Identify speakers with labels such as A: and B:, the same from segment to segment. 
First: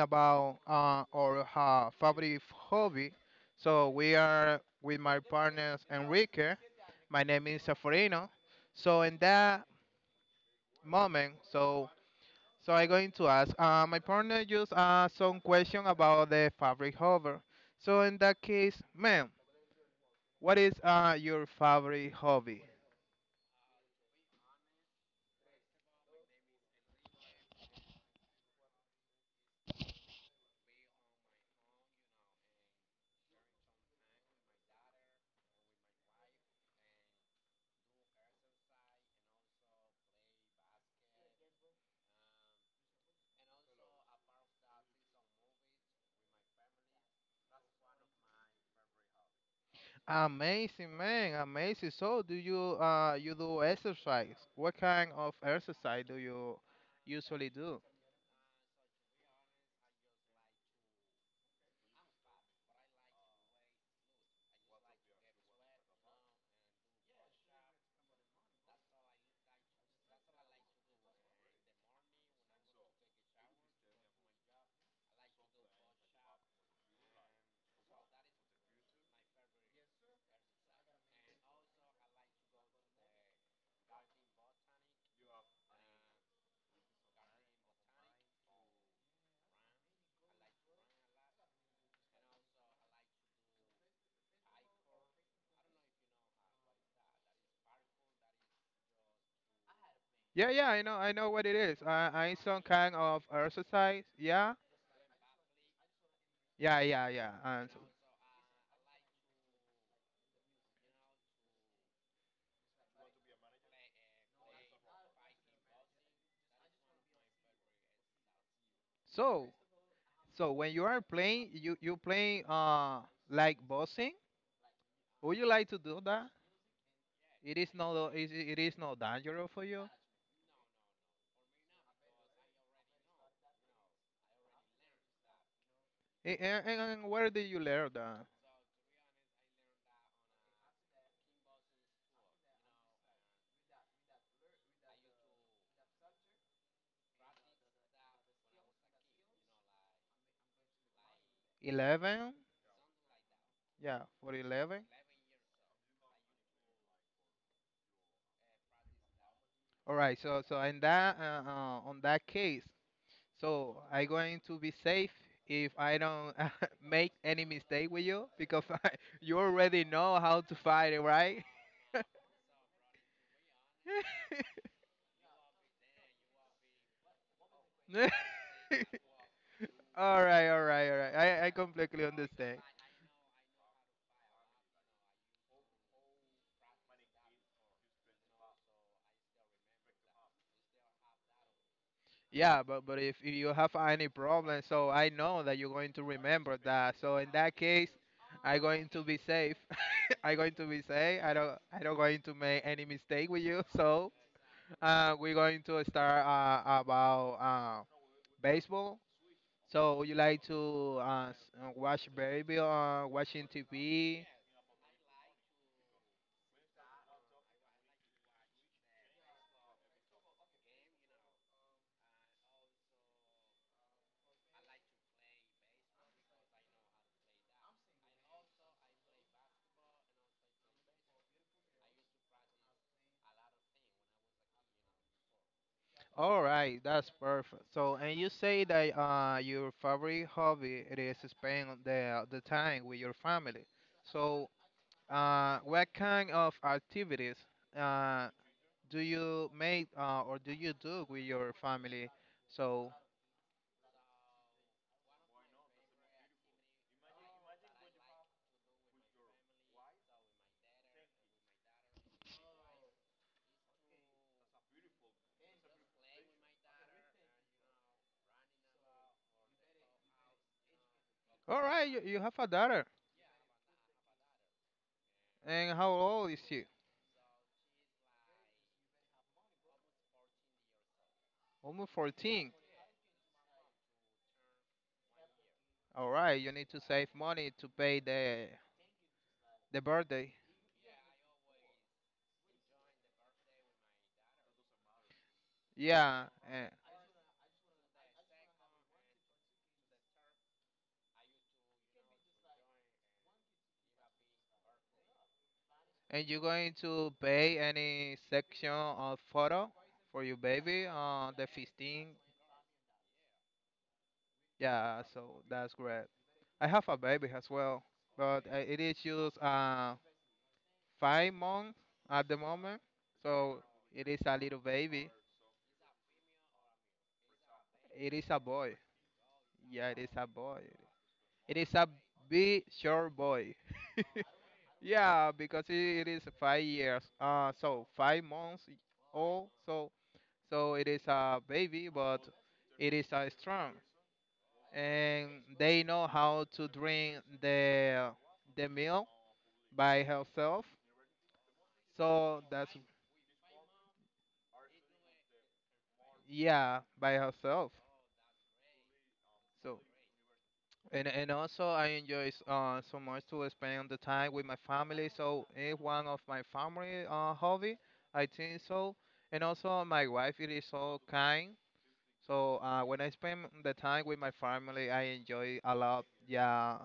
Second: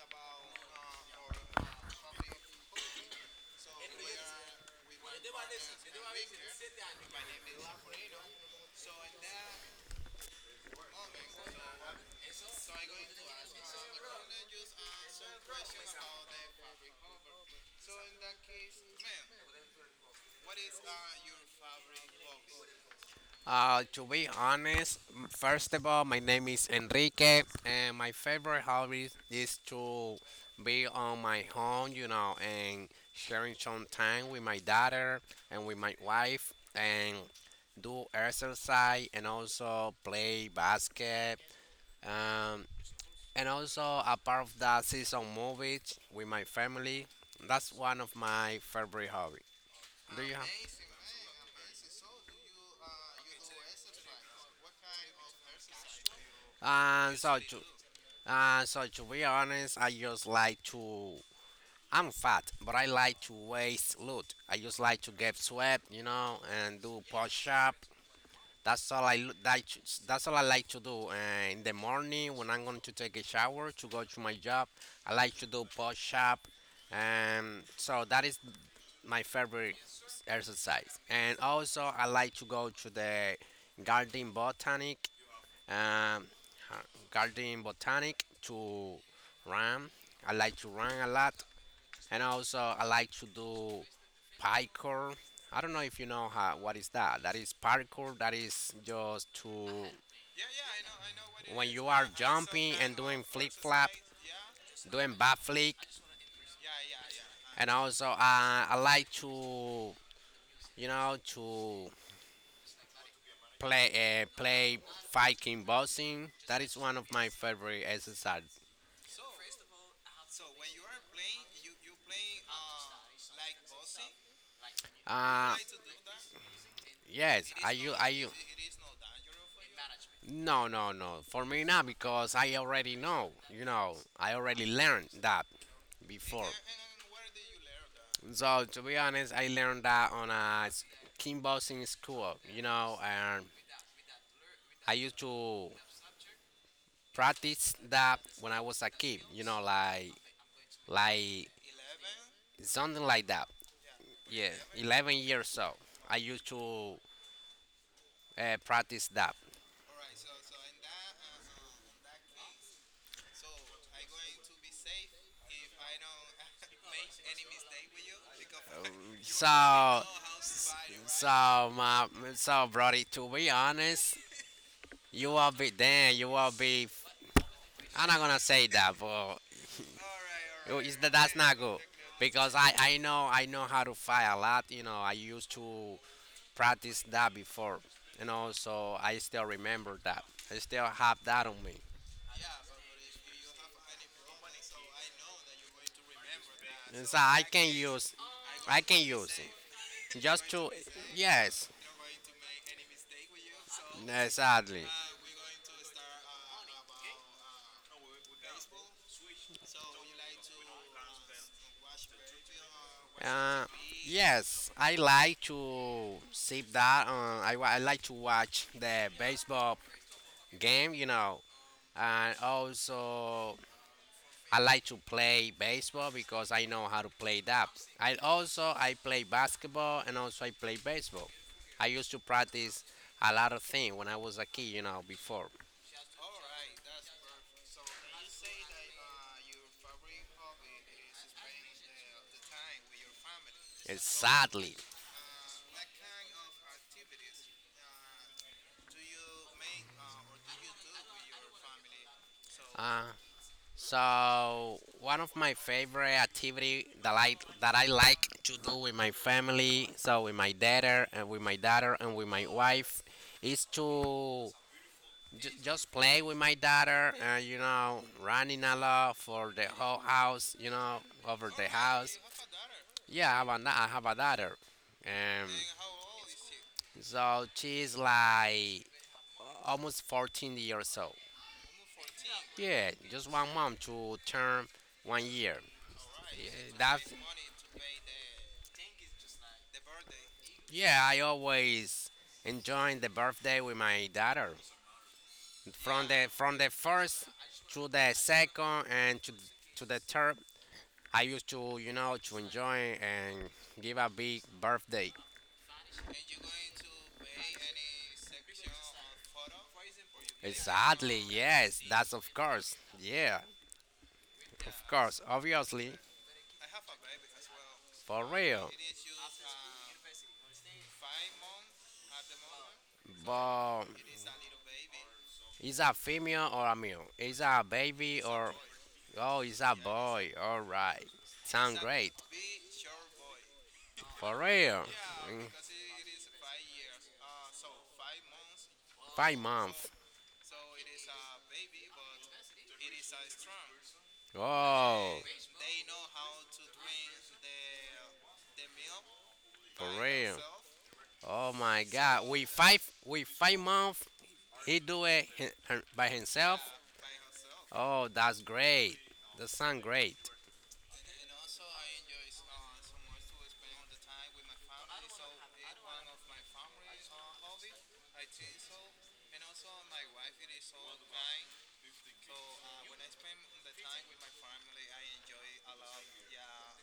A: about our favorite hobby. So we are with my partners Enrique. My name is Safarino. So in that moment, so so I'm going to ask my partner just some question about the favorite hobby. So in that case, ma'am, what is your favorite hobby?
B: To be honest, first of all, my name is Enrique, and my favorite hobby is to be on my home, you know, and sharing some time with my daughter and with my wife, and do exercise and also play basket. Um, and also a part of that, see some movies with my family. That's one of my favorite hobby. Do you have?
A: Amazing, man. Amazing. So, do you you do exercise? What kind of exercise do you
B: And so
A: usually
B: to,
A: do?
B: So to be honest, I just like to. I'm fat, but I like to waste loot. I just like to get sweat, you know, and do push up. That's all I like to do. In the morning, when I'm going to take a shower to go to my job, I like to do push up. So that is my favorite exercise. And also, I like to go to the garden botanic um, uh, garden botanic to run. I like to run a lot, and also I like to do parkour. I don't know if you know how, what is that. That is parkour. That is just to
A: Yeah, yeah, I know what it
B: when
A: is.
B: you are
A: I some
B: jumping
A: kind
B: and
A: of
B: doing flip flap,
A: exercise. Yeah,
B: doing backflip,
A: yeah, yeah, yeah.
B: and also I like to, you know, to play fighting boxing. That is one of my favorite exercises.
A: So, so when you are playing, you playing like boxing. Would you
B: Uh,
A: like to do that?
B: yes,
A: It
B: I
A: is
B: you I
A: not
B: you.
A: it is not dangerous for you.
B: No, no, no. For me not because I already know. You know, I already learned that
A: And,
B: before.
A: and, and where did you learn that?
B: So to be honest, I learned that on a kickboxing school. You know, and I used to practice that when I was a kid. You know, like like
A: 11?
B: something like that.
A: Yeah, for
B: Yeah,
A: 11.
B: 11 years old. I used to practice that.
A: All right, so in that on that case, so I going to be safe if I don't make any mistake with you because you already
B: So
A: know how to fight it, right?
B: So, my, so, Brody, to be honest, you will be damn. You will be. I'm not gonna say that, but
A: All right, all right, all right.
B: that's
A: I
B: not good
A: completely
B: because
A: understand.
B: I know, I know how to fight a lot. You know, I used to practice that before. You know, so I still remember that. I still have that on me.
A: Yeah, but if you have any problem, so I know that you're going to remember that.
B: And
A: So
B: so
A: in that case, I
B: I
A: going
B: can
A: to be
B: use
A: safe.
B: it
A: I
B: just
A: going to
B: to
A: be safe.
B: yes,
A: I don't going to make any mistake with you.
B: exactly.
A: We're going to start about baseball. So would you like to watch baby watching
B: Uh,
A: TV?
B: Yes, I like to sit down. I like to watch the baseball game, you know, and also I like to play baseball because I know how to play that. I also I play basketball and also I play baseball. I used to practice a lot of things when I was a kid, you know, before.
A: All right, that's perfect. So and you say that your favorite hobby it is spend the time with your family. So
B: Exactly.
A: what kind of activities uh, do you make or do you do with your family? So
B: Uh, So one of my favorite activity that I like to do with my family, so with my daughter and with my wife, is to just play with my daughter and, you know, running a lot for the whole house, you know, over
A: all
B: the
A: right,
B: house.
A: you have a daughter,
B: Yeah, I have a daughter, um,
A: and how old is she?
B: so she's like almost 14 years old.
A: Almost 14.
B: Yeah, just 1 month to term 1 year.
A: All right, you
B: Yeah,
A: need to
B: that's
A: save money to pay the birthday.
B: yeah. I always enjoying the birthday with my daughter from
A: Yeah,
B: the from
A: and,
B: the first to the second and to the third. I used to, you know, to enjoy and give a big birthday.
A: and you're going to pay any section of photo for your baby
B: Exactly.
A: on the
B: Yes,
A: 15.
B: that's of course. Yeah, of
A: Yeah,
B: course.
A: so that's
B: Obviously,
A: great. I have a baby as well,
B: for
A: but
B: real.
A: it is just 5 months at the moment. So
B: Moment.
A: it
B: But
A: is a little baby.
B: is a female or a male? Is a
A: It
B: baby
A: is a
B: or
A: boy.
B: oh, is a
A: Yeah, it is a
B: boy?
A: boy.
B: All right,
A: It is
B: sound
A: a
B: great.
A: big short boy.
B: For real, yeah,
A: Yeah,
B: mm,
A: because it is 5 years. 5 months
B: 5 months. five
A: old. So,
B: months.
A: so it is a baby, but it is strong,
B: Oh,
A: and they know how to drink the milk by
B: for real.
A: herself.
B: Oh my God,
A: So
B: with
A: that's
B: five with 5 months, he do it by himself.
A: yeah, by herself.
B: Oh, that's great. That
A: So
B: sound great.
A: and also I enjoy so much to spend the time with my family. So it's one of my family hobby. I think so. And also my wife, it is so kind. So when I spend the time with my family, I enjoy a lot. Yeah,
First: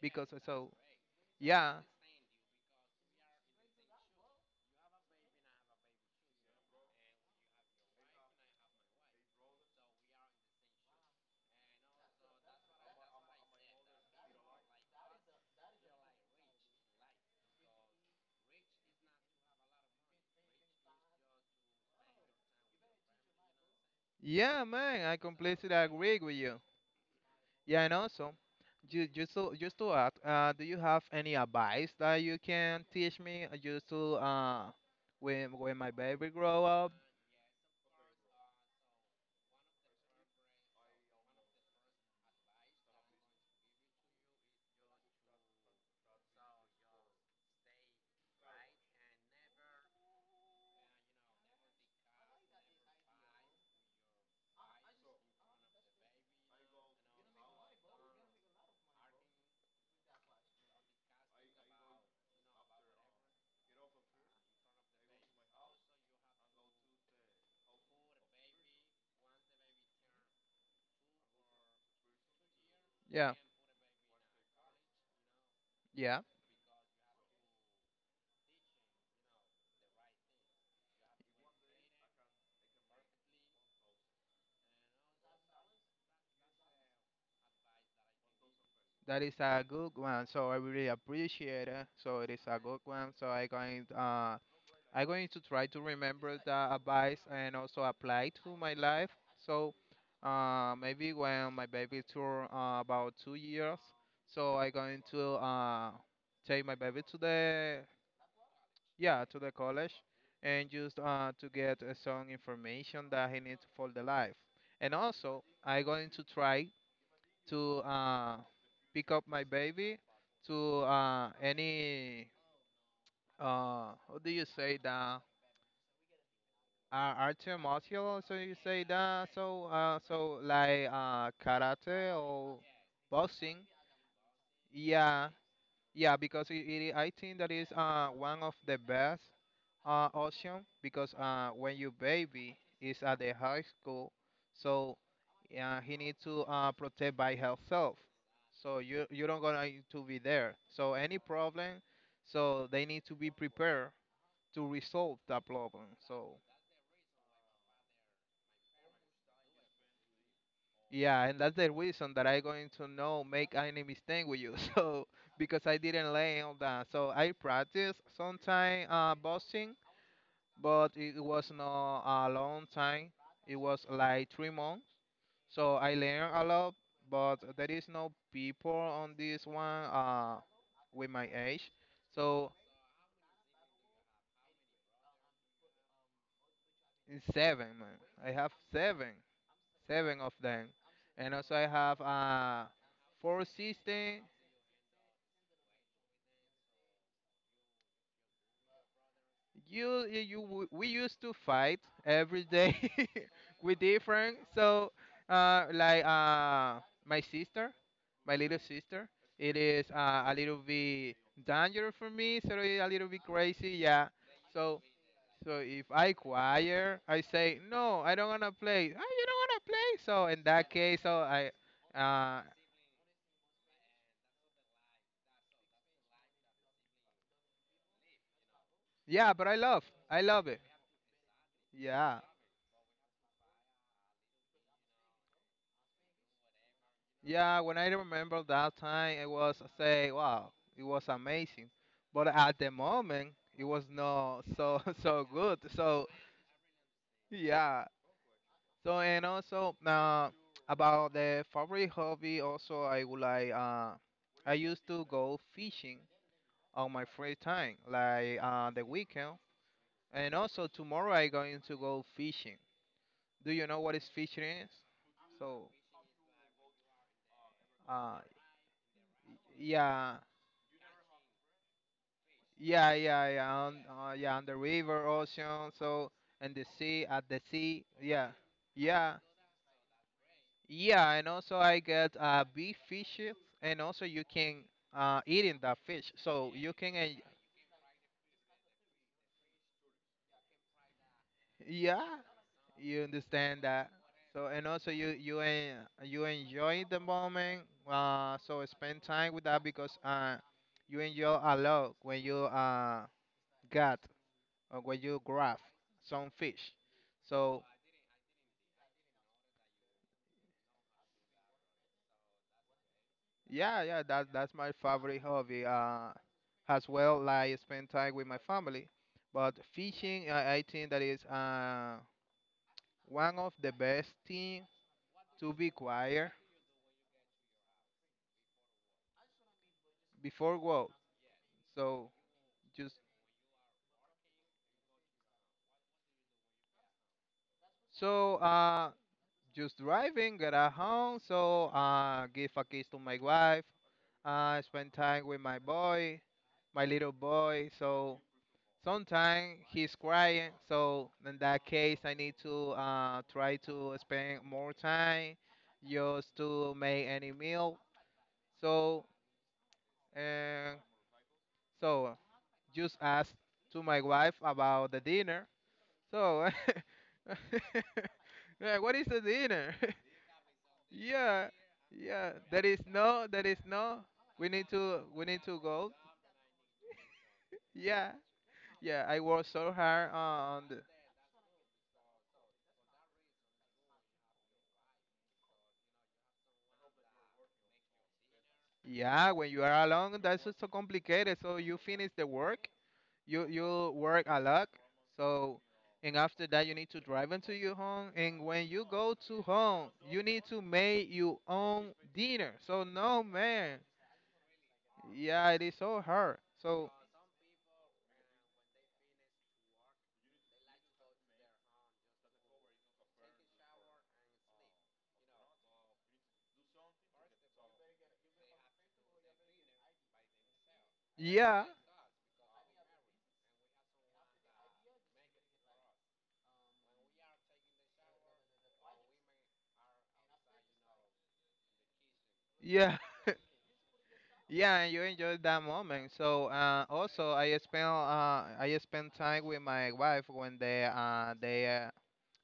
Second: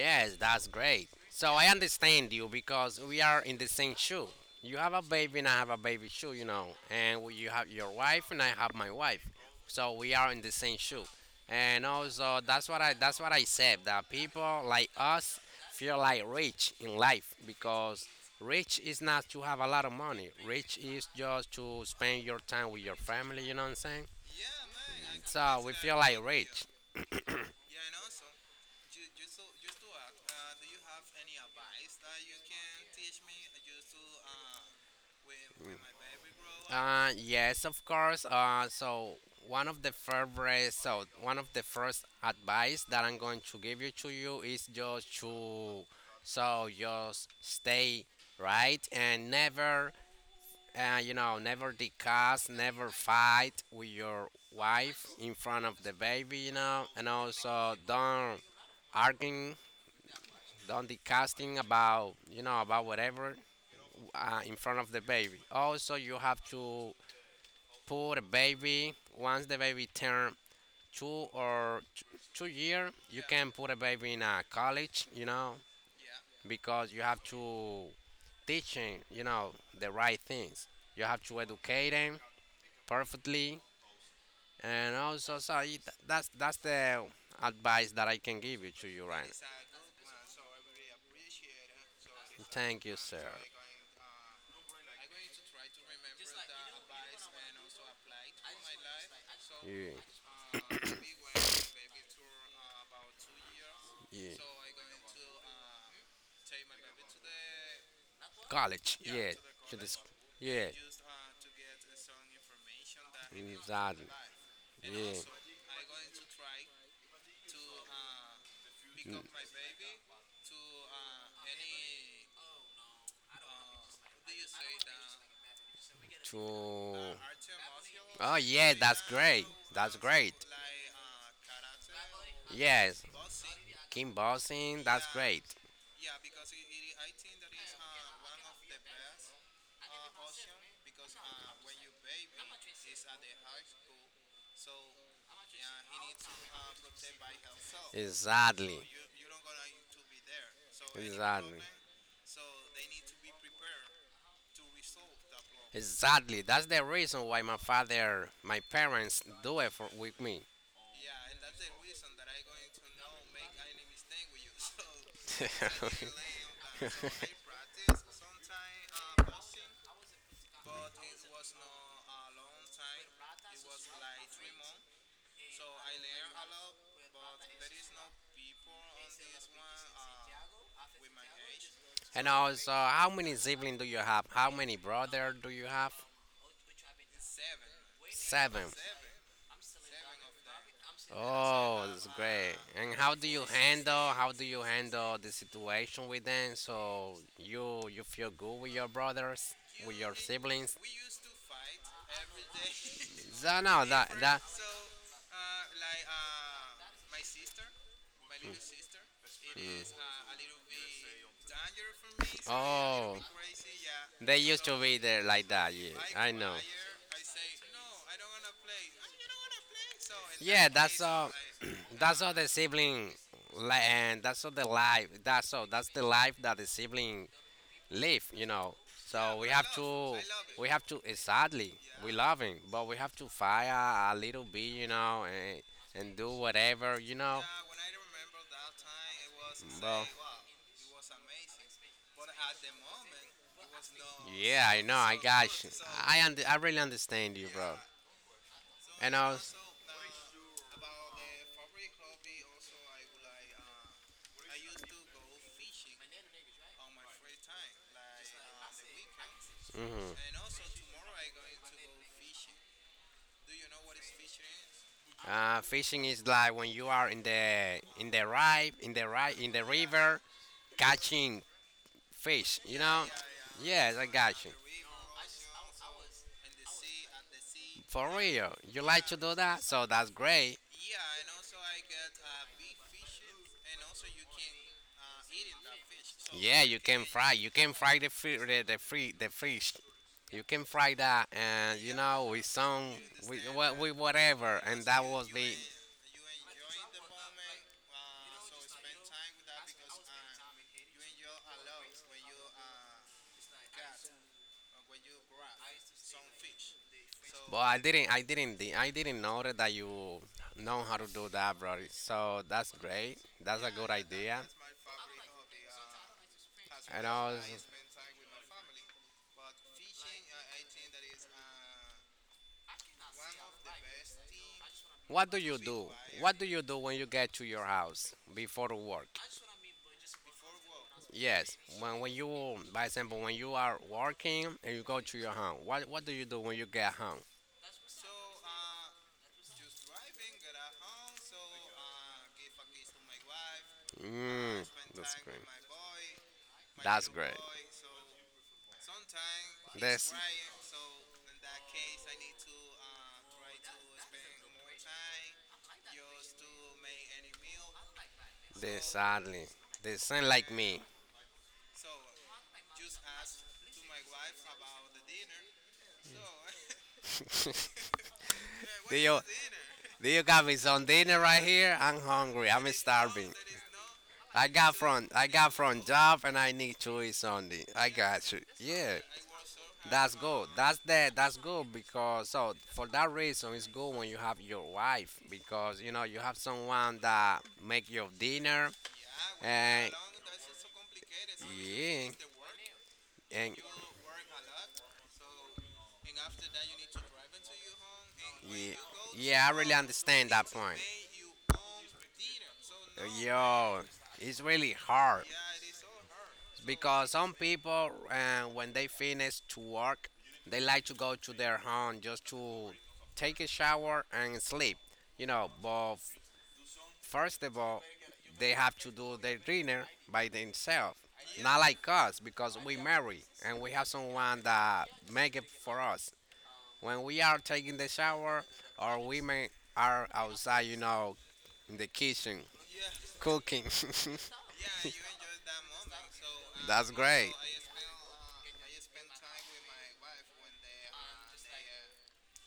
A: because
B: that's
A: so
B: great. So I
A: yeah,
B: understand you because we are in the same shoe. You have a baby and I have a baby shoe, you know, and you have your wife and I have my wife. So we are in the same shoe. And also that's what I said that people like us feel like rich in life because rich is not to have a lot of money. Rich is just to spend your time with your family, you know what I'm saying?
A: yeah, man, I
B: So we
A: completely
B: feel
A: agree
B: like
A: with you.
B: rich.
A: Yeah, and also, just to add, do you have any advice that you can teach me just to when my baby grow up?
B: Yes, of course. So one of the first advice that I'm going to give you to you is just to, so just stay right and never, you know, never discuss, never fight with your wife in front of the baby, you know, and also don't arguing, don't discussing about, you know, about whatever in front of the baby. Also, you have to for a baby. Once the baby turn two or t- 2 year, you
A: Yeah,
B: can put a baby in a college, you know,
A: yeah,
B: because you have to teach him, you know, the right things. You have to educate him perfectly, and also, that's the advice that I can give you to you right
A: that is
B: now.
A: a good one. So I really appreciate it. So it is a good
B: Thank you,
A: one.
B: sir.
A: I'm going to try to remember the advice and also apply to my life. So maybe when my baby turn about 2 years,
B: Yeah.
A: so I'm going to take my baby to the
B: College.
A: yeah
B: Yeah.
A: to the
B: To
A: college
B: this. Yeah.
A: and just to get some information that he needs for the
B: Exactly.
A: life. And
B: Yeah.
A: also I'm going to try to pick up my baby to any how do you say that?
B: To.
A: Art martial,
B: Oh
A: so you
B: yeah,
A: say
B: that's
A: that,
B: great.
A: so
B: That's great.
A: so like karate or
B: Yes.
A: boxing,
B: Kim bossing. That's
A: yeah,
B: great.
A: yeah, because I think that is one of the best option because when your baby is at the high school, so he needs to protect by herself.
B: Exactly.
A: So you don't gonna to be there. So any
B: Exactly.
A: problem, so they need to be prepared to resolve that problem. So
B: Exactly. That's the reason why my parents do it for, with me.
A: yeah, and that's the reason that I going to know make any mistake with you. So because I didn't learn all that, so I practice sometime boxing, but it was not a long time. It was like 3 months. So I learned a lot, but there is no people on this one with my age.
B: And
A: So
B: also, how many siblings do you have? How many brothers do you have?
A: it's 7, man. I have
B: Seven.
A: 7, 7 of them, and also I
B: Oh,
A: have
B: that's great. And
A: four sisters
B: how do you handle the situation with them, so you feel good with your brothers, with
A: you
B: your
A: you
B: siblings?
A: we used to fight every day
B: So
A: with
B: no, that different. That
A: different so uh like uh my sister my little sister it
B: mm.
A: is a little bit
B: To
A: dangerous for me so it's a
B: oh.
A: little
B: Yeah,
A: bit crazy yeah
B: yeah. They used so to
A: so
B: be there like
A: so
B: that. Yeah,
A: if I
B: I know.
A: choir I say no I don't wanna play oh, you don't wanna play so in
B: Yeah,
A: that
B: that's
A: case so
B: all.
A: I
B: That's all the
A: uh
B: sibling, and that's all the life. That's all. That's the life that the sibling live, you know. Yeah, so
A: yeah
B: we
A: but i
B: have
A: love
B: to,
A: I love it
B: we have to. Sadly, we
A: yeah.
B: yeah, love him, but we have to fire a little bit, you know, and do whatever, you know,
A: Yeah, when I remember that time, it was I
B: bro.
A: say, wow, it was amazing. But at the moment, it was not
B: Yeah, I
A: so
B: know. I look,
A: so
B: got
A: good.
B: you.
A: So
B: I really understand you, bro.
A: yeah.
B: So
A: So
B: and
A: and
B: I
A: also about the favorite hobby, also I would like I used to go fishing on my free time, like the weekend. And
B: mhm.
A: also tomorrow I going to go fishing. Do you know what is fishing is? So
B: Fishing is like when you are in
A: uh,
B: the rive, in the right in the river
A: yeah.
B: catching fish, you
A: Yeah,
B: know?
A: yeah, yeah,
B: Yes, I
A: yeah,
B: got
A: on
B: you.
A: the river, ocean, so and the sea, at the sea,
B: For
A: yeah,
B: real, you like to
A: yeah,
B: do that? So that's great.
A: yeah, and also I get beef fishes, and also you can eating that fish, so
B: Yeah,
A: you
B: you can fry. You can fry the fi- the, free, the fish. You can fry that, and you know,
A: yeah,
B: with some,
A: you
B: with,
A: understand
B: with
A: that. So
B: whatever,
A: and
B: and
A: also
B: that was the,
A: you enjoy the moment, so spend time with that because you enjoy a lot when you got or when you grab some fish,
B: but
A: so.
B: I didn't know that you know how to do that, bro. So that's great. That's a
A: Yeah,
B: good
A: yeah, that
B: idea.
A: that's my favorite hobby. As
B: And
A: well,
B: I,
A: like spend time with my family. But fishing, I think that is one of the best thing
B: what do you
A: to be
B: do?
A: quiet
B: What do you do when you get to your house before work?
A: before work.
B: Yes, when
A: So
B: you, by
A: just
B: example, when you are working and you go to your home, what do you do when you get home?
A: so uh just driving, get at home. So give a kiss to my wife.
B: Mm,
A: Spend
B: that's
A: time
B: great.
A: with my boy, my
B: That's
A: little
B: great.
A: boy. So sometimes he's
B: This.
A: crying, so in that case, I need to try to spend more time just to make any meal.
B: They so,
A: So,
B: sadly, they sound like me.
A: and so just ask to my wife about the dinner. So, yeah,
B: Do
A: what is
B: you,
A: the dinner?
B: do you got me some dinner right
A: yeah,
B: here? I'm
A: yeah.
B: hungry. I'm there no, starving. No.
A: There is no.
B: I got from, I
A: We need
B: got
A: to
B: from
A: go.
B: job and I need to eat something. I
A: Yeah,
B: got you. Yeah.
A: yeah. I work so
B: That's
A: hard
B: good.
A: on.
B: That's that. That's good because so for that reason it's good when you have your wife because you know you have someone that make your dinner
A: Yeah, when you are
B: and
A: alone, that's just so complicated. So you
B: yeah
A: finish the work,
B: and
A: you work a lot. So and after that, you need to drive into your home. And when
B: yeah,
A: you go to
B: yeah, I really home,
A: home, you
B: understand that
A: need
B: it's
A: to
B: point.
A: make your own dinner. So
B: No, man.
A: no
B: Yo,
A: man,
B: to stop it. It's really hard
A: yeah, it is so hard.
B: so
A: So
B: because some people, when they finish to work, they like to go to their home just to take a shower and sleep. You know, but first of all, they have to do their dinner by themselves. Not
A: yeah,
B: like us because we marry and we have someone that make it for us. When we are taking the shower, or women are outside, you know, in the kitchen
A: yeah,
B: cooking.
A: yeah, and you enjoy that moment. So
B: That's great.
A: also, I spend time with my wife when they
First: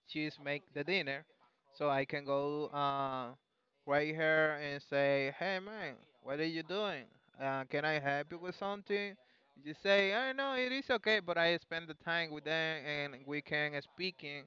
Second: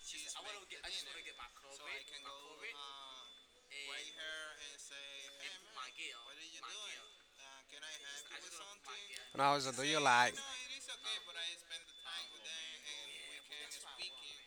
A: she's make the dinner, so I can go right here and say, "Hey man, what are you doing? Can I help you with something?"
B: And also,
A: You
B: do you
A: say, "I
B: like?
A: know it is okay," but I spend the time with them and we can speaking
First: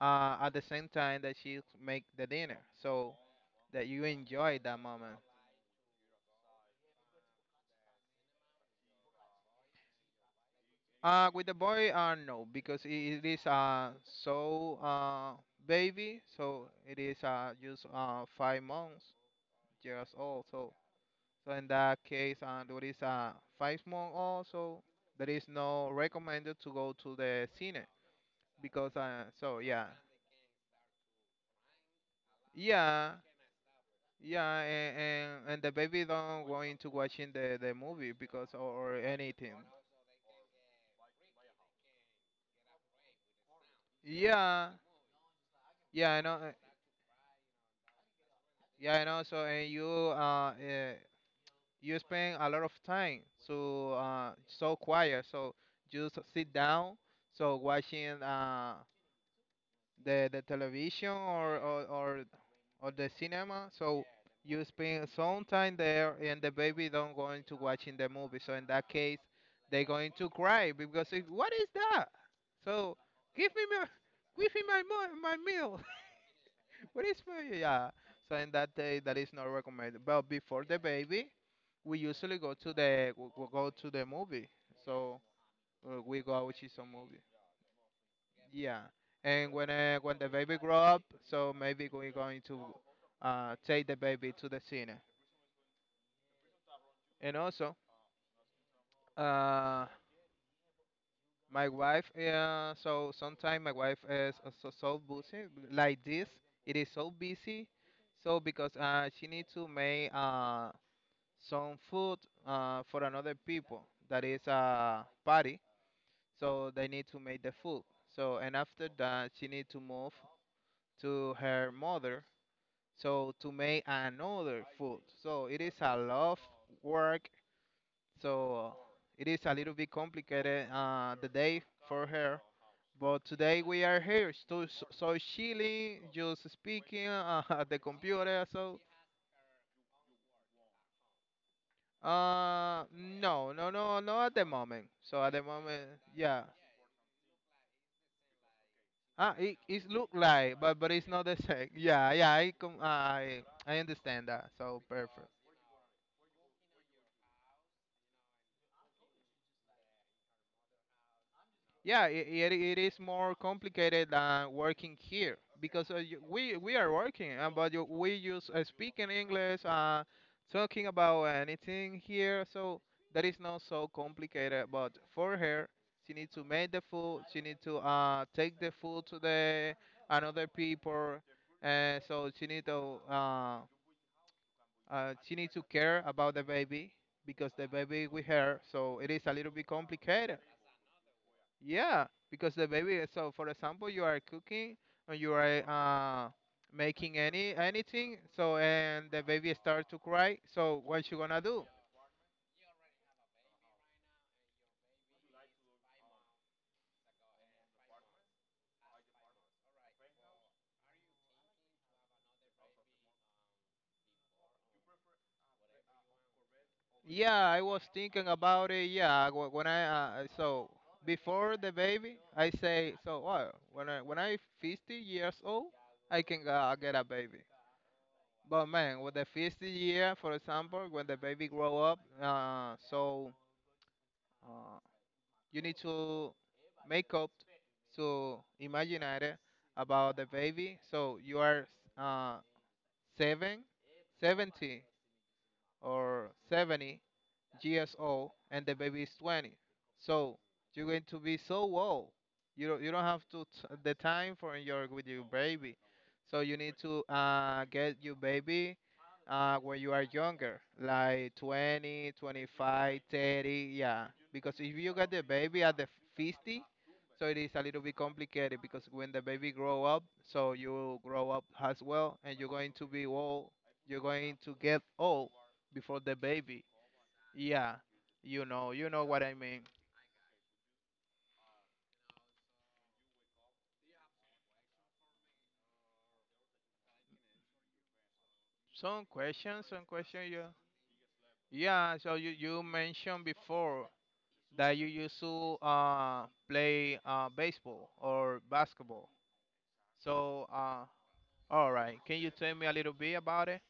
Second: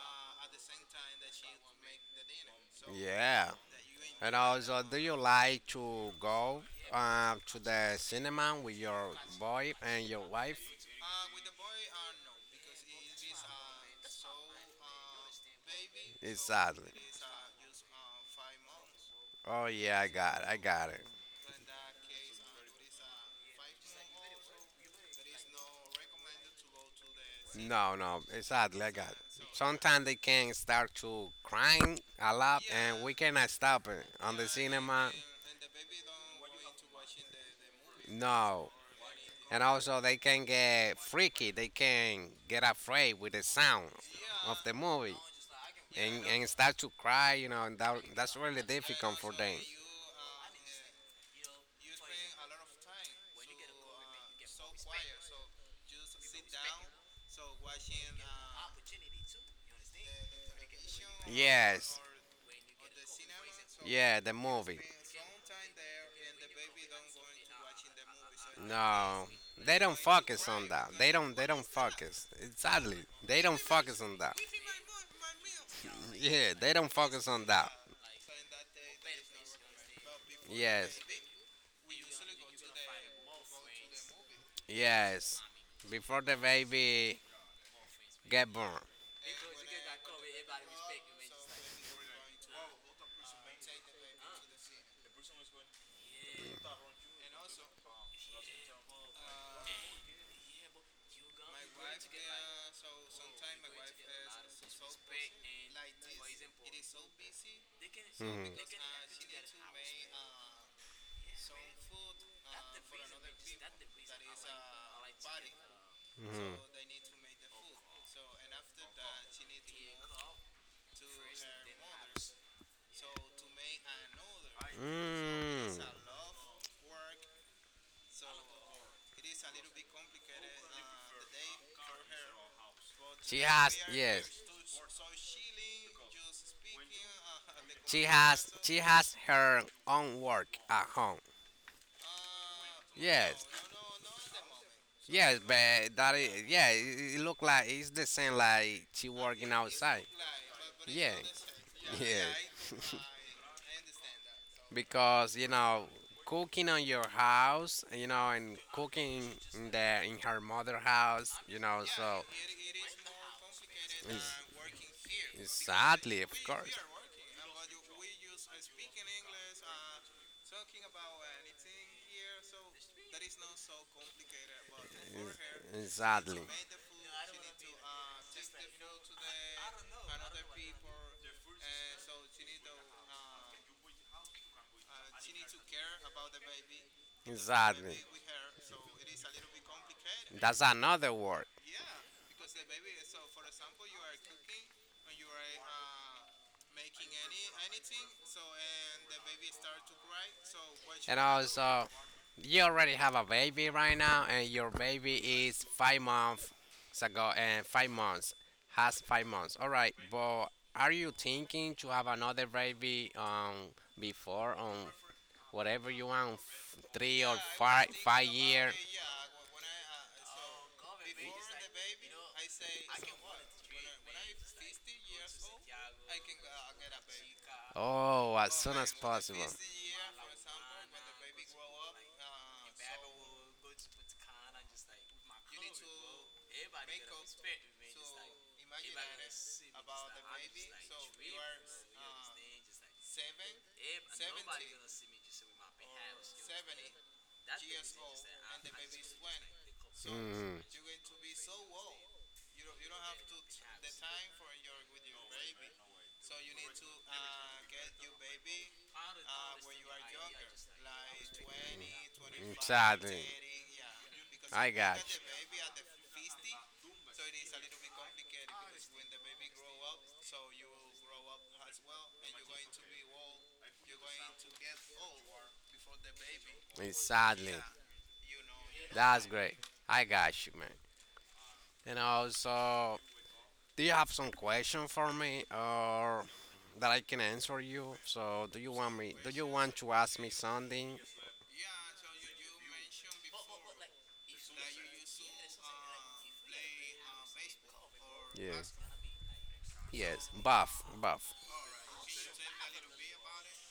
A: at the same time that she make the dinner, so
B: Yeah.
A: that you
B: And
A: enjoy that
B: also, do you
A: moment.
B: like to go to the cinema with your boy and your wife?
A: With the boy, no, because it is so uh baby, so
B: Exactly.
A: it is just 5 months
B: Oh yeah, I
A: years
B: got it.
A: old,
B: I
A: so
B: got it.
A: so in that case, there is a 5 month old, so there is no recommended to go to the cine
B: No, no, exactly. I
A: because
B: got it. So yeah,
A: yeah,
B: sometimes they can start to crying a lot, and we
A: yeah,
B: yeah, cannot stop it on the
A: yeah,
B: cinema.
A: and the baby don't going to watching the movie because
B: No,
A: or anything.
B: and also they can get freaky. They can get afraid with the sound of
A: Yeah,
B: the movie
A: yeah, I know,
B: and start to cry, you know, and that's really
A: yeah, I
B: difficult
A: know.
B: for
A: So
B: them.
A: and you you spend a lot of time to, so quiet, so just sit down, so watching the television
B: Yes,
A: or the cinema. So
B: yeah, the
A: you
B: movie.
A: spend some time there, and the baby don't going to watching the movie. So in that case,
B: No, they
A: they
B: don't
A: going to
B: focus on
A: cry
B: that.
A: because
B: They
A: it,
B: don't. They
A: what is
B: don't
A: that?
B: focus.
A: So
B: Exactly. They
A: give me
B: don't
A: my
B: focus on that.
A: give me my my meal.
B: Yeah, they don't
A: what is
B: focus on
A: my
B: that.
A: yeah? So in that day, that is not recommended. But before the
B: Yes,
A: baby, we usually go to the we go to the movie. So
B: yes.
A: we
B: Before
A: go
B: the
A: out some movie.
B: baby get
A: Yeah.
B: born.
A: And when the baby grow up, so maybe we're going to take the baby to the cinema. And also, uh, my wife, yeah, so sometimes my wife is also so busy like this. It is so busy. So because she needs to make some food for another people that is a party.
B: Hmm.
A: So they need to make the food. So and after that, she need to move to her mother. So to make another food. So it is
B: Mm.
A: a lot of work. So it is a little bit complicated the day for her. But
B: She
A: today
B: has
A: we are
B: yes.
A: here, so chilling, just speaking at the computer. So
B: She has her own work at home. Yes.
A: no, no, no, no at the moment. So at
B: Yes,
A: the moment,
B: but that
A: yeah.
B: is yeah, it look like it's the same like she
A: Ah,
B: working
A: it
B: outside.
A: look like, but it's
B: Yeah.
A: not the same. Yeah, yeah. I
B: Yeah.
A: com- I understand that. So perfect.
B: Because cooking on your house, and cooking in the in her mother house, yeah,
A: Yeah, i
B: so
A: it, it is more complicated than working here because you-
B: sadly of
A: we we
B: course.
A: are working, but we use speaking English,
B: So
A: talking about anything here, so that is not so complicated. But for her,
B: it's
A: she needs
B: sadly.
A: to make the food, she needs to take the food to the another people, and so she need to care about the baby because the
B: Sadly,
A: baby with her, so it is a little bit complicated.
B: that's another word.
A: Yeah, because the baby. So, for example, you are cooking or you are making anything. So, and the baby starts to cry. So, what you
B: And
A: gonna do?
B: also, you already have a baby right now, and your baby is 5 months ago, and 5 months. All right, but are you thinking to have another baby before whatever you want, three or
A: Yeah, I was
B: five
A: thinking about
B: year?
A: it. Yeah, wh- when I so before the baby, I say so. Well, when I 50 years old, I can get a baby.
B: Oh, as
A: But
B: soon as
A: man, with the
B: possible.
A: 50 year, for example, when the baby grow up. Uh, you need to make up to imagine it about the baby. So you are uh, seven, 70 or 70 years old and the baby is 20. So you're going to be so old.
B: Mhm.
A: You don't have the time for your with your baby. So you need to get your baby when you are younger,
B: 25
A: like 20,
B: 30,
A: 25,
B: exactly.
A: 30, yeah. Because
B: I
A: if you
B: got
A: get the baby at the 50, so it is a little bit complicated
B: machine
A: because when the
B: is
A: baby grow up, so you will grow
B: wrong
A: up as well, and you're going to be old. You're going to get old before the baby,
B: you. Exactly.
A: yeah. You know, you know what
B: That's
A: I
B: great.
A: mean.
B: I got you, man. And also, do you have some question for me, or that I can answer you? So, do you want
A: Some
B: me? Do you
A: questions,
B: want
A: some
B: to ask me
A: question, yeah.
B: something?
A: Yeah, so you mentioned before that you used to play baseball or
B: Yes.
A: basketball.
B: Yes.
A: So,
B: Buff. Buff.
A: all right, can you tell me a little bit about it?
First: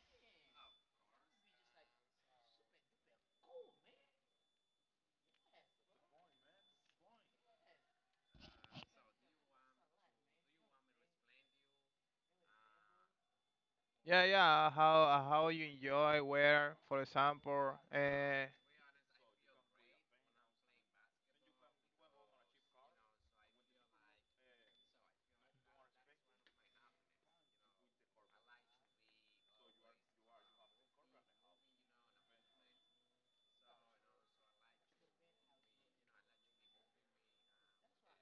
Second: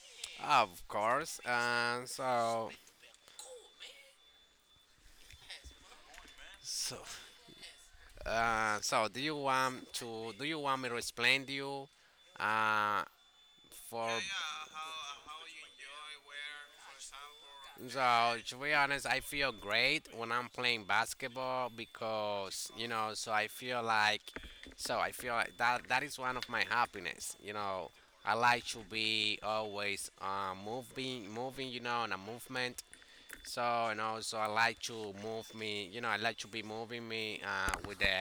B: Of course. So, so, do you want to? Do you want me to explain to you? Uh, for
A: Yeah, yeah, how you enjoy where, for example,
B: so to be honest, I feel great when I'm playing basketball because you know. So I feel like that is one of my happiness. You know, I like to be always moving. You know, in a movement. So and also I like to move me. You know, I like to be moving me with the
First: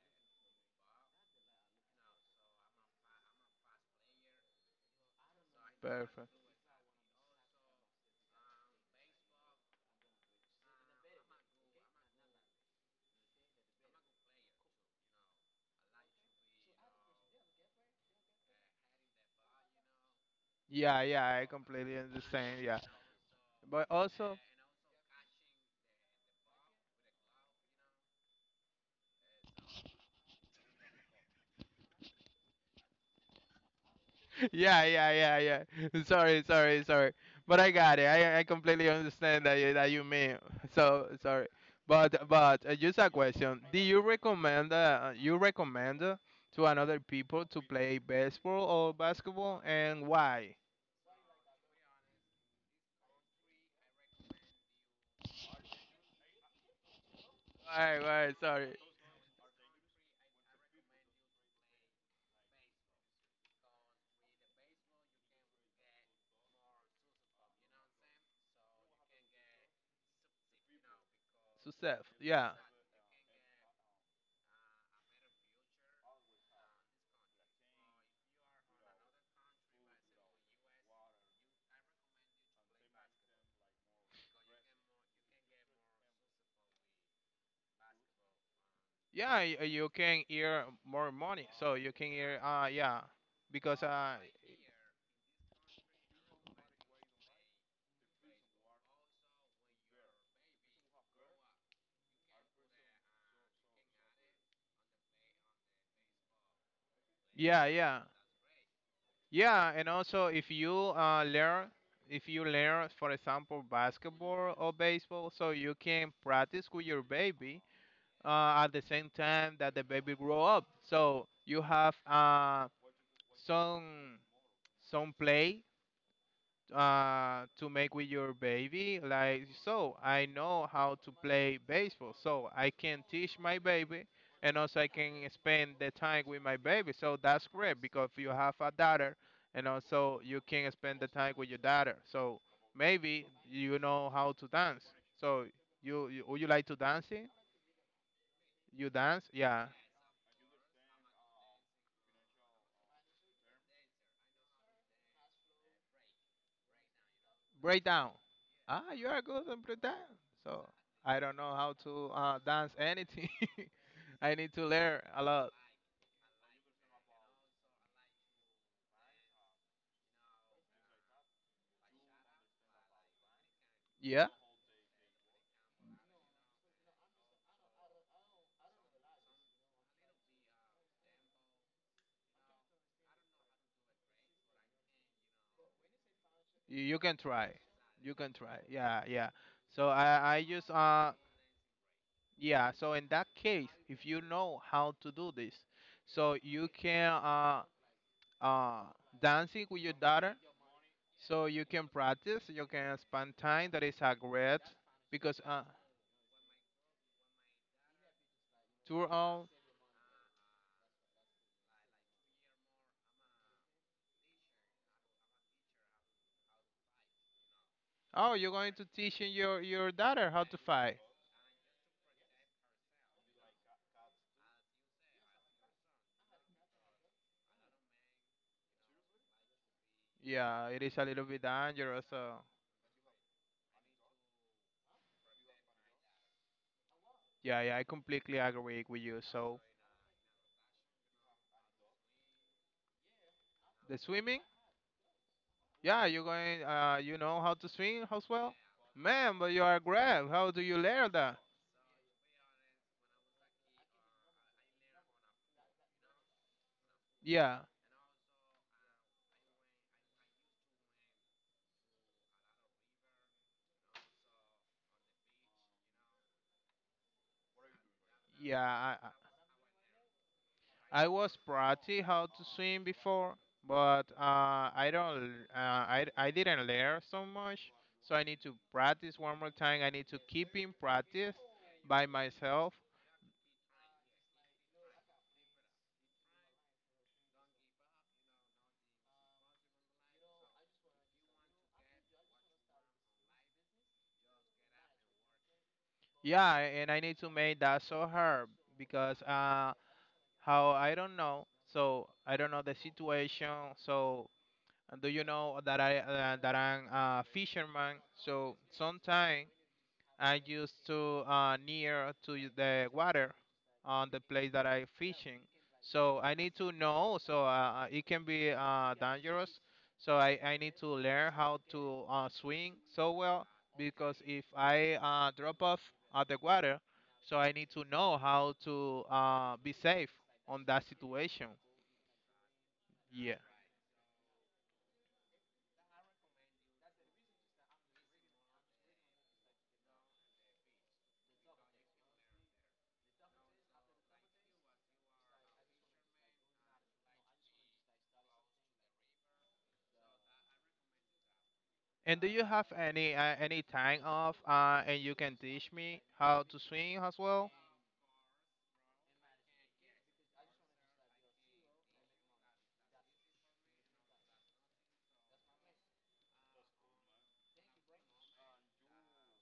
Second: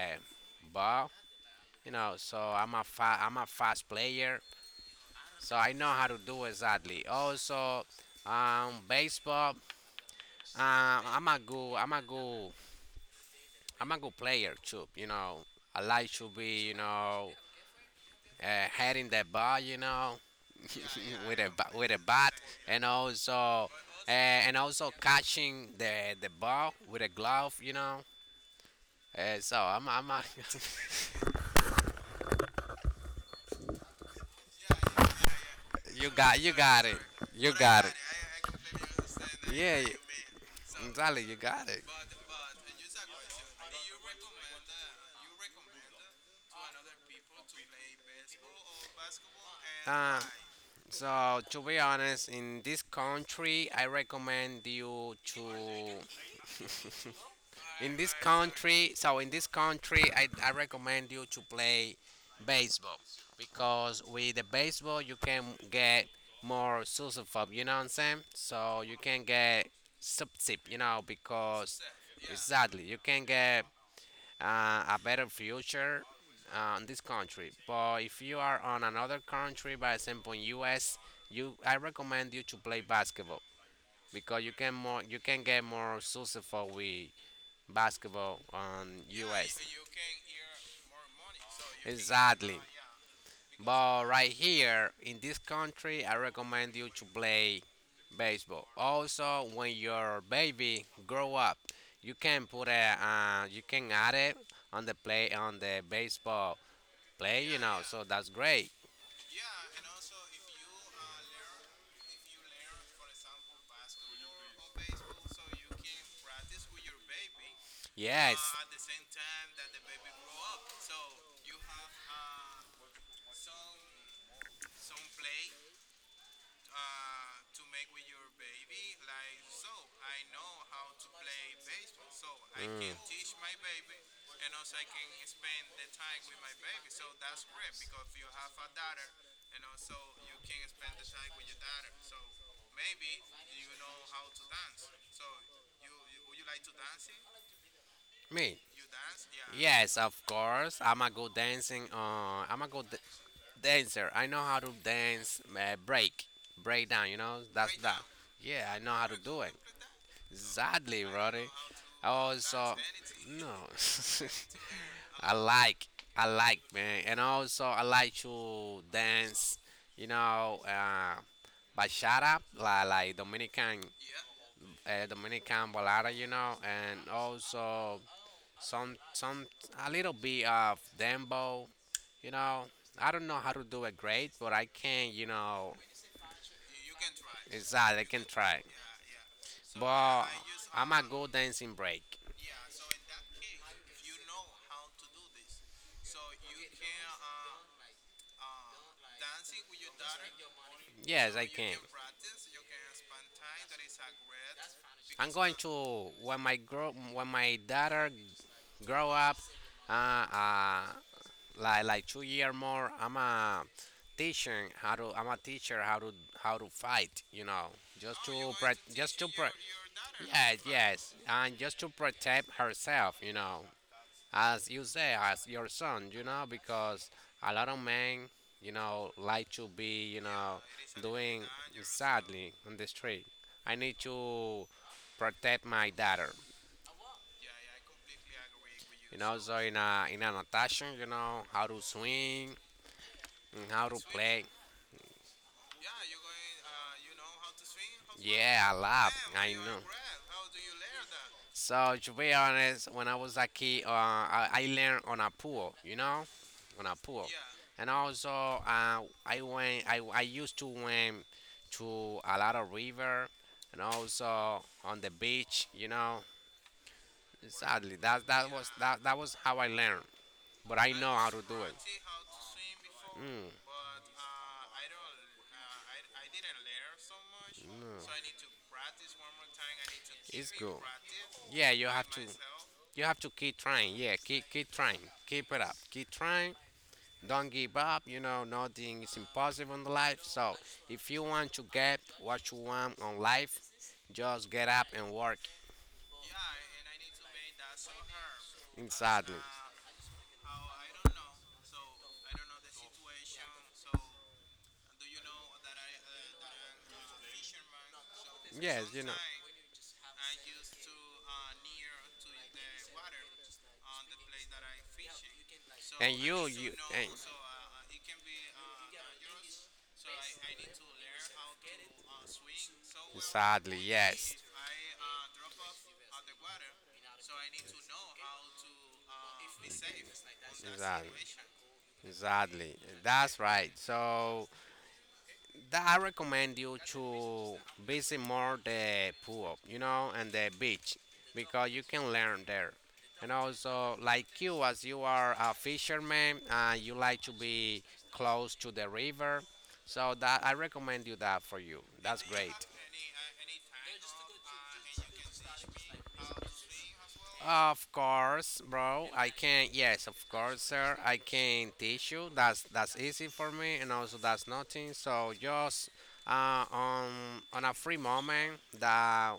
B: ball. You know, so I'm a fast player. So I know how to
A: perfect.
B: do exactly. Also, baseball. I'm a good I'm a good player too. You know, I like to be, uh, heading the ball. You know,
A: Yeah, yeah,
B: with
A: I
B: a with
A: completely
B: a bat
A: understand. Yeah,
B: and also
A: but also,
B: catching the ball with a glove. You know. Hey, so
A: yeah, yeah, yeah, yeah.
B: you got,
A: Sorry,
B: you
A: sorry,
B: got it,
A: sorry.
B: you
A: But I
B: got it.
A: got it. I completely understand
B: Yeah,
A: that
B: you,
A: you mean. So
B: exactly, you
A: sorry.
B: got it.
A: But just a question. Do you recommend to another people to play baseball or basketball, and
B: Uh,
A: why?
B: so to be honest, in this country, I recommend you to. In
A: Why
B: this
A: why? Sorry.
B: country, so in this country, I recommend you to play baseball because with the baseball you can get more susofob, you know what I'm saying? So you can get subtip, you know,
A: So
B: because
A: Seth, yeah,
B: exactly you can get a better future in this country. But if you are on another country, by example, U.S., you I recommend you to play basketball because you can get more successful with basketball on
A: yeah. You,
B: US.
A: you can earn more money, so you can earn.
B: Exactly.
A: Yeah, because
B: But right here in this country, I recommend you to play baseball. Also, when your baby grow up, you can put a you can add it on the play on the baseball play. You
A: yeah,
B: know,
A: yeah.
B: so that's great.
A: Yeah, and also if you learn, for example, basketball or baseball, so you can practice with your baby
B: Yes.
A: at the same time that the baby grow up. So you have some some play to make with your baby. Like, so I know how to play baseball, so I can teach my baby, and also I can spend the time with my baby. So that's great because you have a daughter, and also you can spend the time with your daughter. So maybe you know how to dance. So you like to dancing?
B: Me?
A: You dance? Yeah.
B: Yes, of course. I'm a good dancing. I'm a good d- dancer. I know how to dance. Break down. You know, that's break.
A: Breakdown.
B: Yeah, I
A: Ah,
B: know
A: you
B: how to
A: are
B: do
A: good
B: it.
A: on breakdown. So
B: Sadly,
A: I don't
B: brother.
A: know how to
B: I
A: dance
B: also
A: anything.
B: no.
A: I need to learn a
B: I
A: lot.
B: like, I like, man, and also I like to dance. You know, bachata, like Dominican,
A: Yeah,
B: Dominican balada. You know, and also some, some, a little bit of dembo. You know, I don't know how to do it great, but I can. You know,
A: you can try.
B: exactly, I
A: You
B: can
A: can try.
B: try.
A: Yeah, yeah. So
B: But
A: I just
B: I'm a good dancing break.
A: yeah. So in that case, if you know how to do this, so you can uh dancing with your daughter.
B: Yes,
A: So
B: I
A: you
B: can.
A: can practice. You can spend time. That is a great
B: I'm
A: because
B: going to when my grow when my daughter
A: Tour
B: grow up,
A: on.
B: uh, uh, like 2 year more. I'm a teaching how to. I'm a teacher how to fight. You know, just
A: Oh, you're
B: to
A: going to
B: pre- just to
A: teaching
B: pre-
A: your daughter how to
B: yes
A: fight.
B: yes, and just to protect herself. You know, as you say, as your son, you know, because a lot of men, you know, like to be, you know,
A: Yeah, it is a little bit
B: doing
A: dangerous. So
B: sadly on the street. I need to protect my daughter.
A: yeah, yeah, I completely agree with you.
B: You know, so
A: So
B: in a in an attraction, you know, how to swing and how
A: the
B: to
A: swimming,
B: play.
A: yeah, you're going. You know how to swim as well,
B: Yeah, I love.
A: man. But
B: I
A: you are
B: know.
A: great. How do you learn that?
B: So to be honest, when I was a kid, I learned on a pool, you know, on a pool, yeah.
A: Yeah,
B: And also I used to swim to a lot of river, and also on the beach, you know. Sadly, that that
A: yeah.
B: was. Yeah, that
A: I I
B: that was how I learned, but I
A: I
B: know how
A: was
B: to used to do it. Practice
A: practice how
B: how to
A: to
B: swim
A: swim before,
B: before. Mm.
A: but I don't. I didn't learn so much.
B: No.
A: So I need to practice one more time. I need to
B: It's
A: keep in
B: good.
A: practice
B: Yeah, you by
A: by
B: have to.
A: myself.
B: You have to keep trying. Yeah, keep trying. Keep it up. Keep trying. Don't give up. You know, nothing is impossible in life. So, if you want to get what you want on life, just get up and work
A: Yeah, and I need to make that so hard because
B: insanely.
A: how I don't know. So I don't know the situation. So do you know that I that I'm a fisherman? So
B: This is yes, you know.
A: sometimes I used to near to the water on the place that I fishing. So
B: And
A: I need to
B: and
A: know. So it can be dangerous.
B: so.
A: So I need to learn how to swim so well
B: Sadly,
A: because
B: yes.
A: if I drop off at the water, so I need to know how to be safe on that
B: Exactly.
A: situation.
B: Exactly.
A: Yeah.
B: That's right. So that I recommend you to visit more the pool, you know, and the beach because you can learn there. And also, like you, as you are a fisherman, you like to be close to the river. So that I recommend you that for you.
A: And
B: That's
A: do you
B: great.
A: have any time off and you can teach me how to swim as well?
B: Of course, bro. I can. Yes, of course, sir. I can teach you. That's easy for me, and also that's nothing. So just uh, on on a free moment that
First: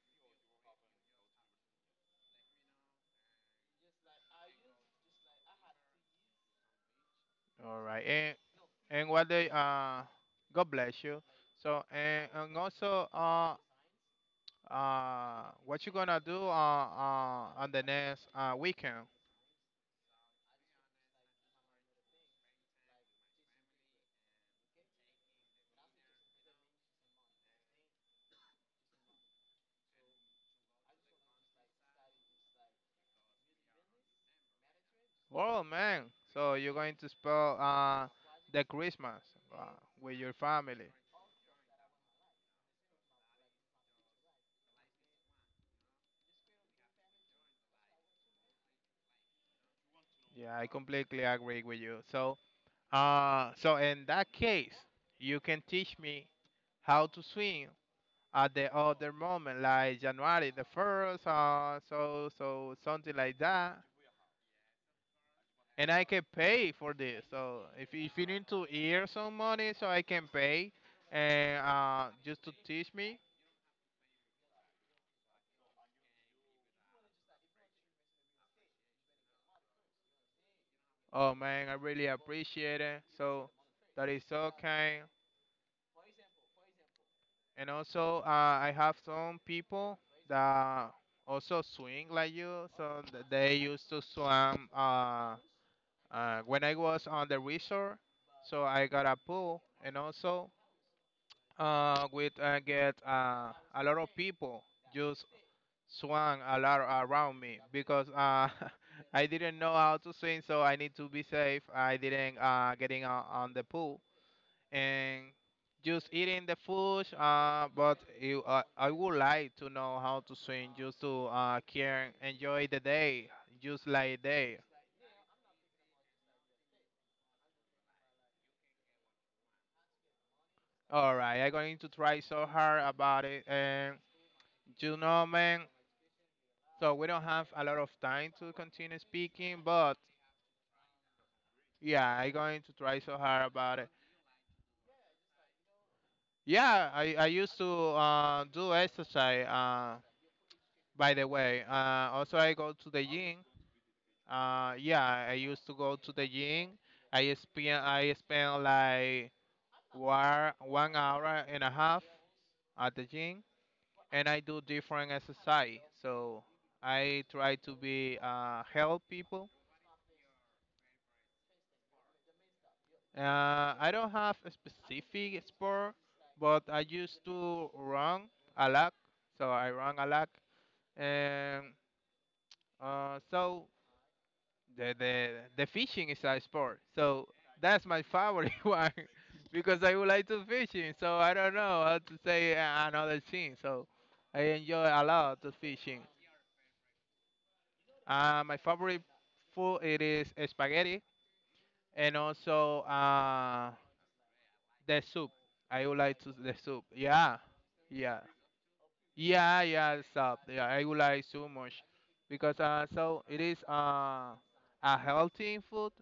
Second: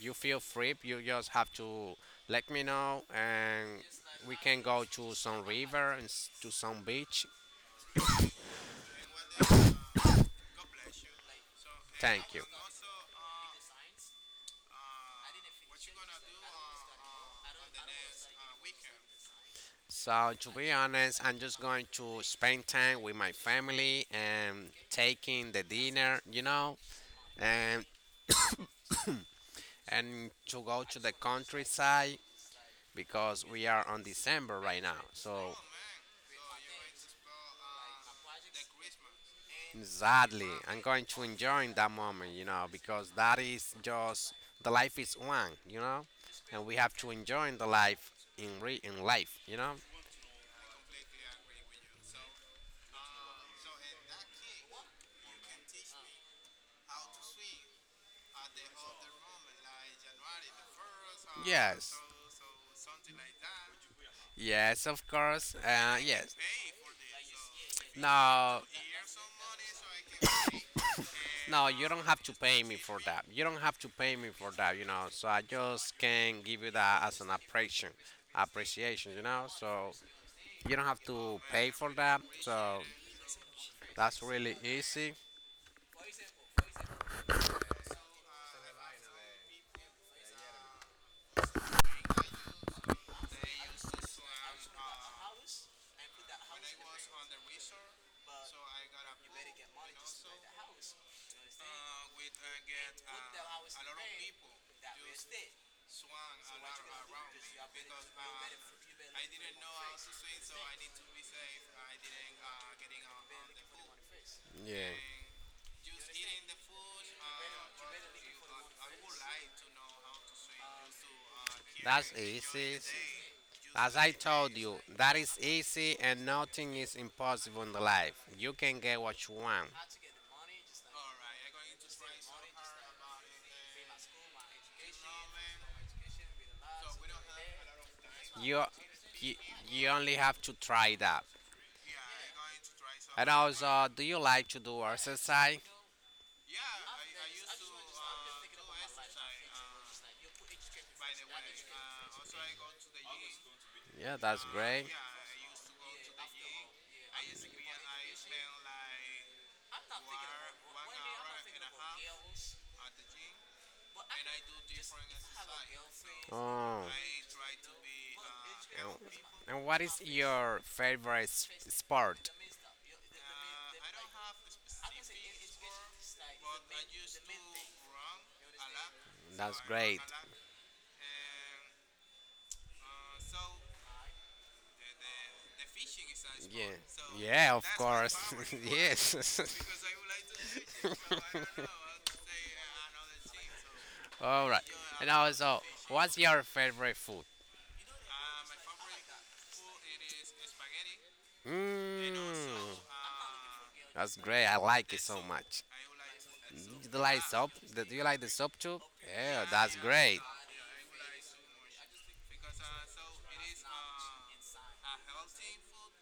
B: you feel free, you just have to let me know, and we can go to some river and to some beach.
A: All right. And what they god bless you. So, and,
B: Thank you.
A: and also, what you gonna do on the next weekend?
B: So to be honest, I'm just going to spend time with my family and taking the dinner, you know, and and to go to the countryside because we are on December right now. So
A: Oh man. So you're going to spend uh the Christmas uh, with your
B: sadly, I'm
A: family.
B: going to enjoy that moment, you know, because that is just the life is one, you know, and we have to enjoy the life in life, you know.
A: Yeah, I completely agree with you. So in that case you can teach me how to swim at the other moment, like January the first,
B: Yes.
A: something like that.
B: Yes, of course.
A: And I can
B: Yes.
A: pay for this. So if you need
B: No,
A: to ear some money, so I can pay, and
B: no, you don't have to
A: just to
B: pay me
A: teach
B: for
A: me.
B: that. You don't have to pay me for that, you know. So I just can give you that as an appreciation, appreciation, you know. So you don't have
A: Oh
B: to
A: man,
B: pay
A: I
B: for
A: really
B: that, so
A: appreciate it. So that
B: that's
A: is
B: really
A: okay.
B: easy.
A: And also, I have some people that also swing like you. So they used to swim. When I was on the resort, so I got a pool, and also with I get a lot of people just. Swung a lot around me because I didn't know how to swim, so I need to be safe. I didn't getting on the pool
B: Yeah.
A: and just eating the food. But I would like to know how to swim just to
B: That's
A: care and enjoy
B: easy.
A: the day, just
B: As I
A: like
B: told
A: day.
B: you, that is easy and nothing is impossible in the life. You can get what you want.
A: All right, I'm going to try so hard about it, and you know, man. So we don't have a lot of time to
B: You,
A: continue
B: you,
A: speaking,
B: you
A: but
B: only have to try that.
A: yeah, I'm going to try so
B: And
A: hard about
B: also,
A: it.
B: do you like to do exercise?
A: Yeah, I used to do exercise, by the way. Also, I go to the gym.
B: Yeah, that's great.
A: Yeah, I used to go to the gym. I spend like 1 hour and a half at the gym, and I do different exercise.
B: So
A: So
B: oh,
A: I try to be
B: and
A: help
B: people.
A: people.
B: And what is your favorite sport?
A: I don't have a specific sport, but I used to run a lot.
B: So
A: So
B: that's I,
A: I run
B: great.
A: a
B: I
A: lot.
B: love
A: And so the, the
B: the,
A: the fishing is a
B: yeah,
A: sport.
B: sport.
A: So
B: Yeah, of
A: that's my
B: course.
A: favorite one
B: Yes.
A: because I would like to fishing.
B: Because a
A: So I don't know how to say another thing. So
B: so, I
A: I
B: all right. Enjoy
A: enjoy
B: a
A: a
B: and lot
A: lot to
B: also, fishing
A: fishing.
B: what's your favorite food? And also,
A: My favorite food it is spaghetti,
B: mmm,
A: and also
B: that's great. I like the it
A: the
B: so soap
A: soup.
B: much.
A: I would like to the soup.
B: Do you like ah,
A: Yeah,
B: soap? Do you
A: yeah,
B: like the soap too? Yeah, yeah,
A: yeah,
B: that's yeah,
A: yeah.
B: great.
A: Soup. Yeah, I would like so much because so it is a healthy food.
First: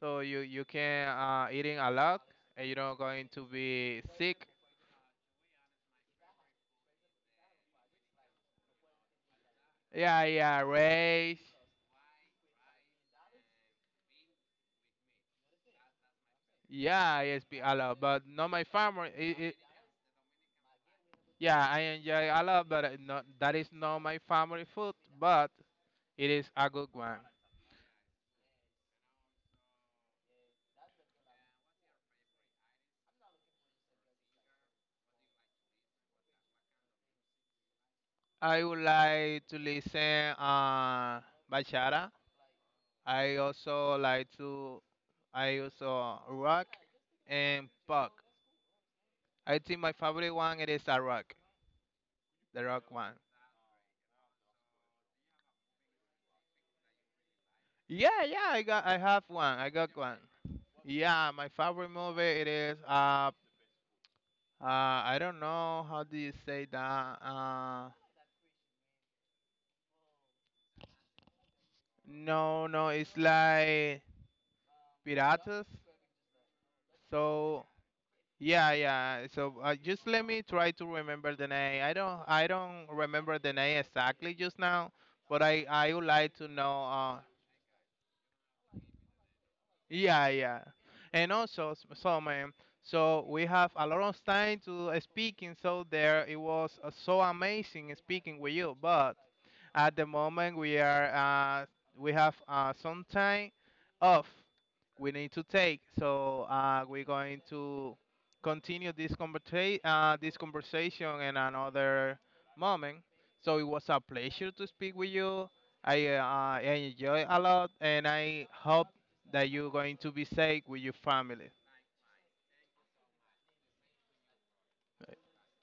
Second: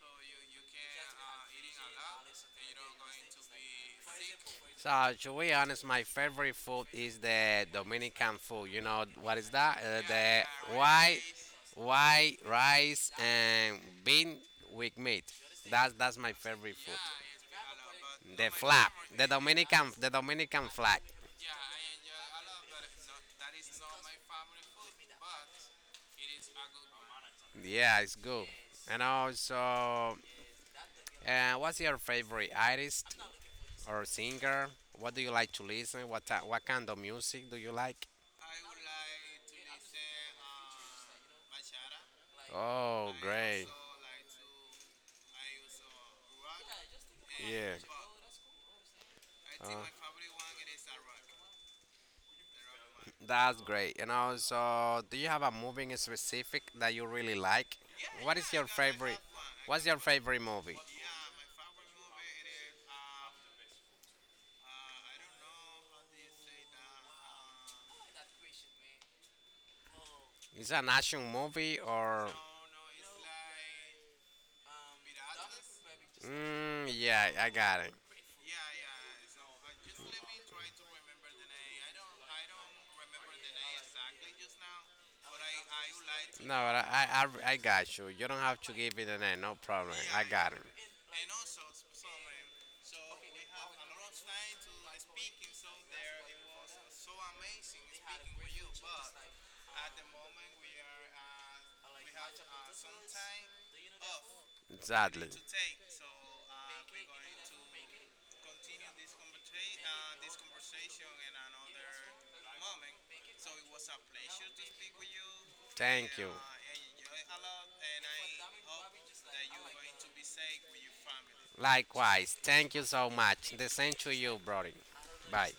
A: So you can eating a lot and you don't going to be sick.
B: So to be honest, my favorite food is the Dominican food. You know what is that?
A: Yeah, yeah,
B: The white,
A: race.
B: white rice and bean with meat. That's my favorite food.
A: Yeah, yes, be a lot, but not
B: The
A: my
B: flap,
A: family.
B: The Dominican flag.
A: Yeah, I enjoy a lot, but it not, that is not my family food. But it is a good one.
B: Yeah, it's good. And also, what's your favorite artist or singer? What do you like to listen? What kind of music do you like?
A: I would like to listen bachata.
B: Oh,
A: I
B: great.
A: also like to I also rock and
B: Yeah.
A: pop. I
B: Uh,
A: think my favorite one it is a rock, the rock one.
B: that's great. You know. So, do you have a movie in specific that you really like?
A: Yeah,
B: What
A: yeah,
B: is your
A: I
B: favorite?
A: have one. I
B: What's
A: got
B: your
A: one.
B: favorite movie?
A: Yeah, my favorite movie it is I don't know how do you say that.
B: Is it an action movie or?
A: No, no, it's like piratas.
B: Mm, yeah, I
A: So
B: got it.
A: yeah, yeah. So just let me try to remember the name. I don't remember the name exactly just now, but I would like to
B: No,
A: know.
B: I got you. You don't have to give me the name. No problem. I
A: Yeah,
B: got
A: yeah.
B: it.
A: And also, so, man, so we have a lot of time to speaking. So there, it was so amazing speaking with you. But at the moment, uh, we have some time off. We need
B: Exactly.
A: to take, so we're going to continue this conversation in another moment. So it was a pleasure to speak with you. I
B: Thank
A: uh,
B: you.
A: I enjoy a lot, and I hope that you're going to be safe with your family.
B: Likewise. Thank you so much. The same to you, brother. Bye.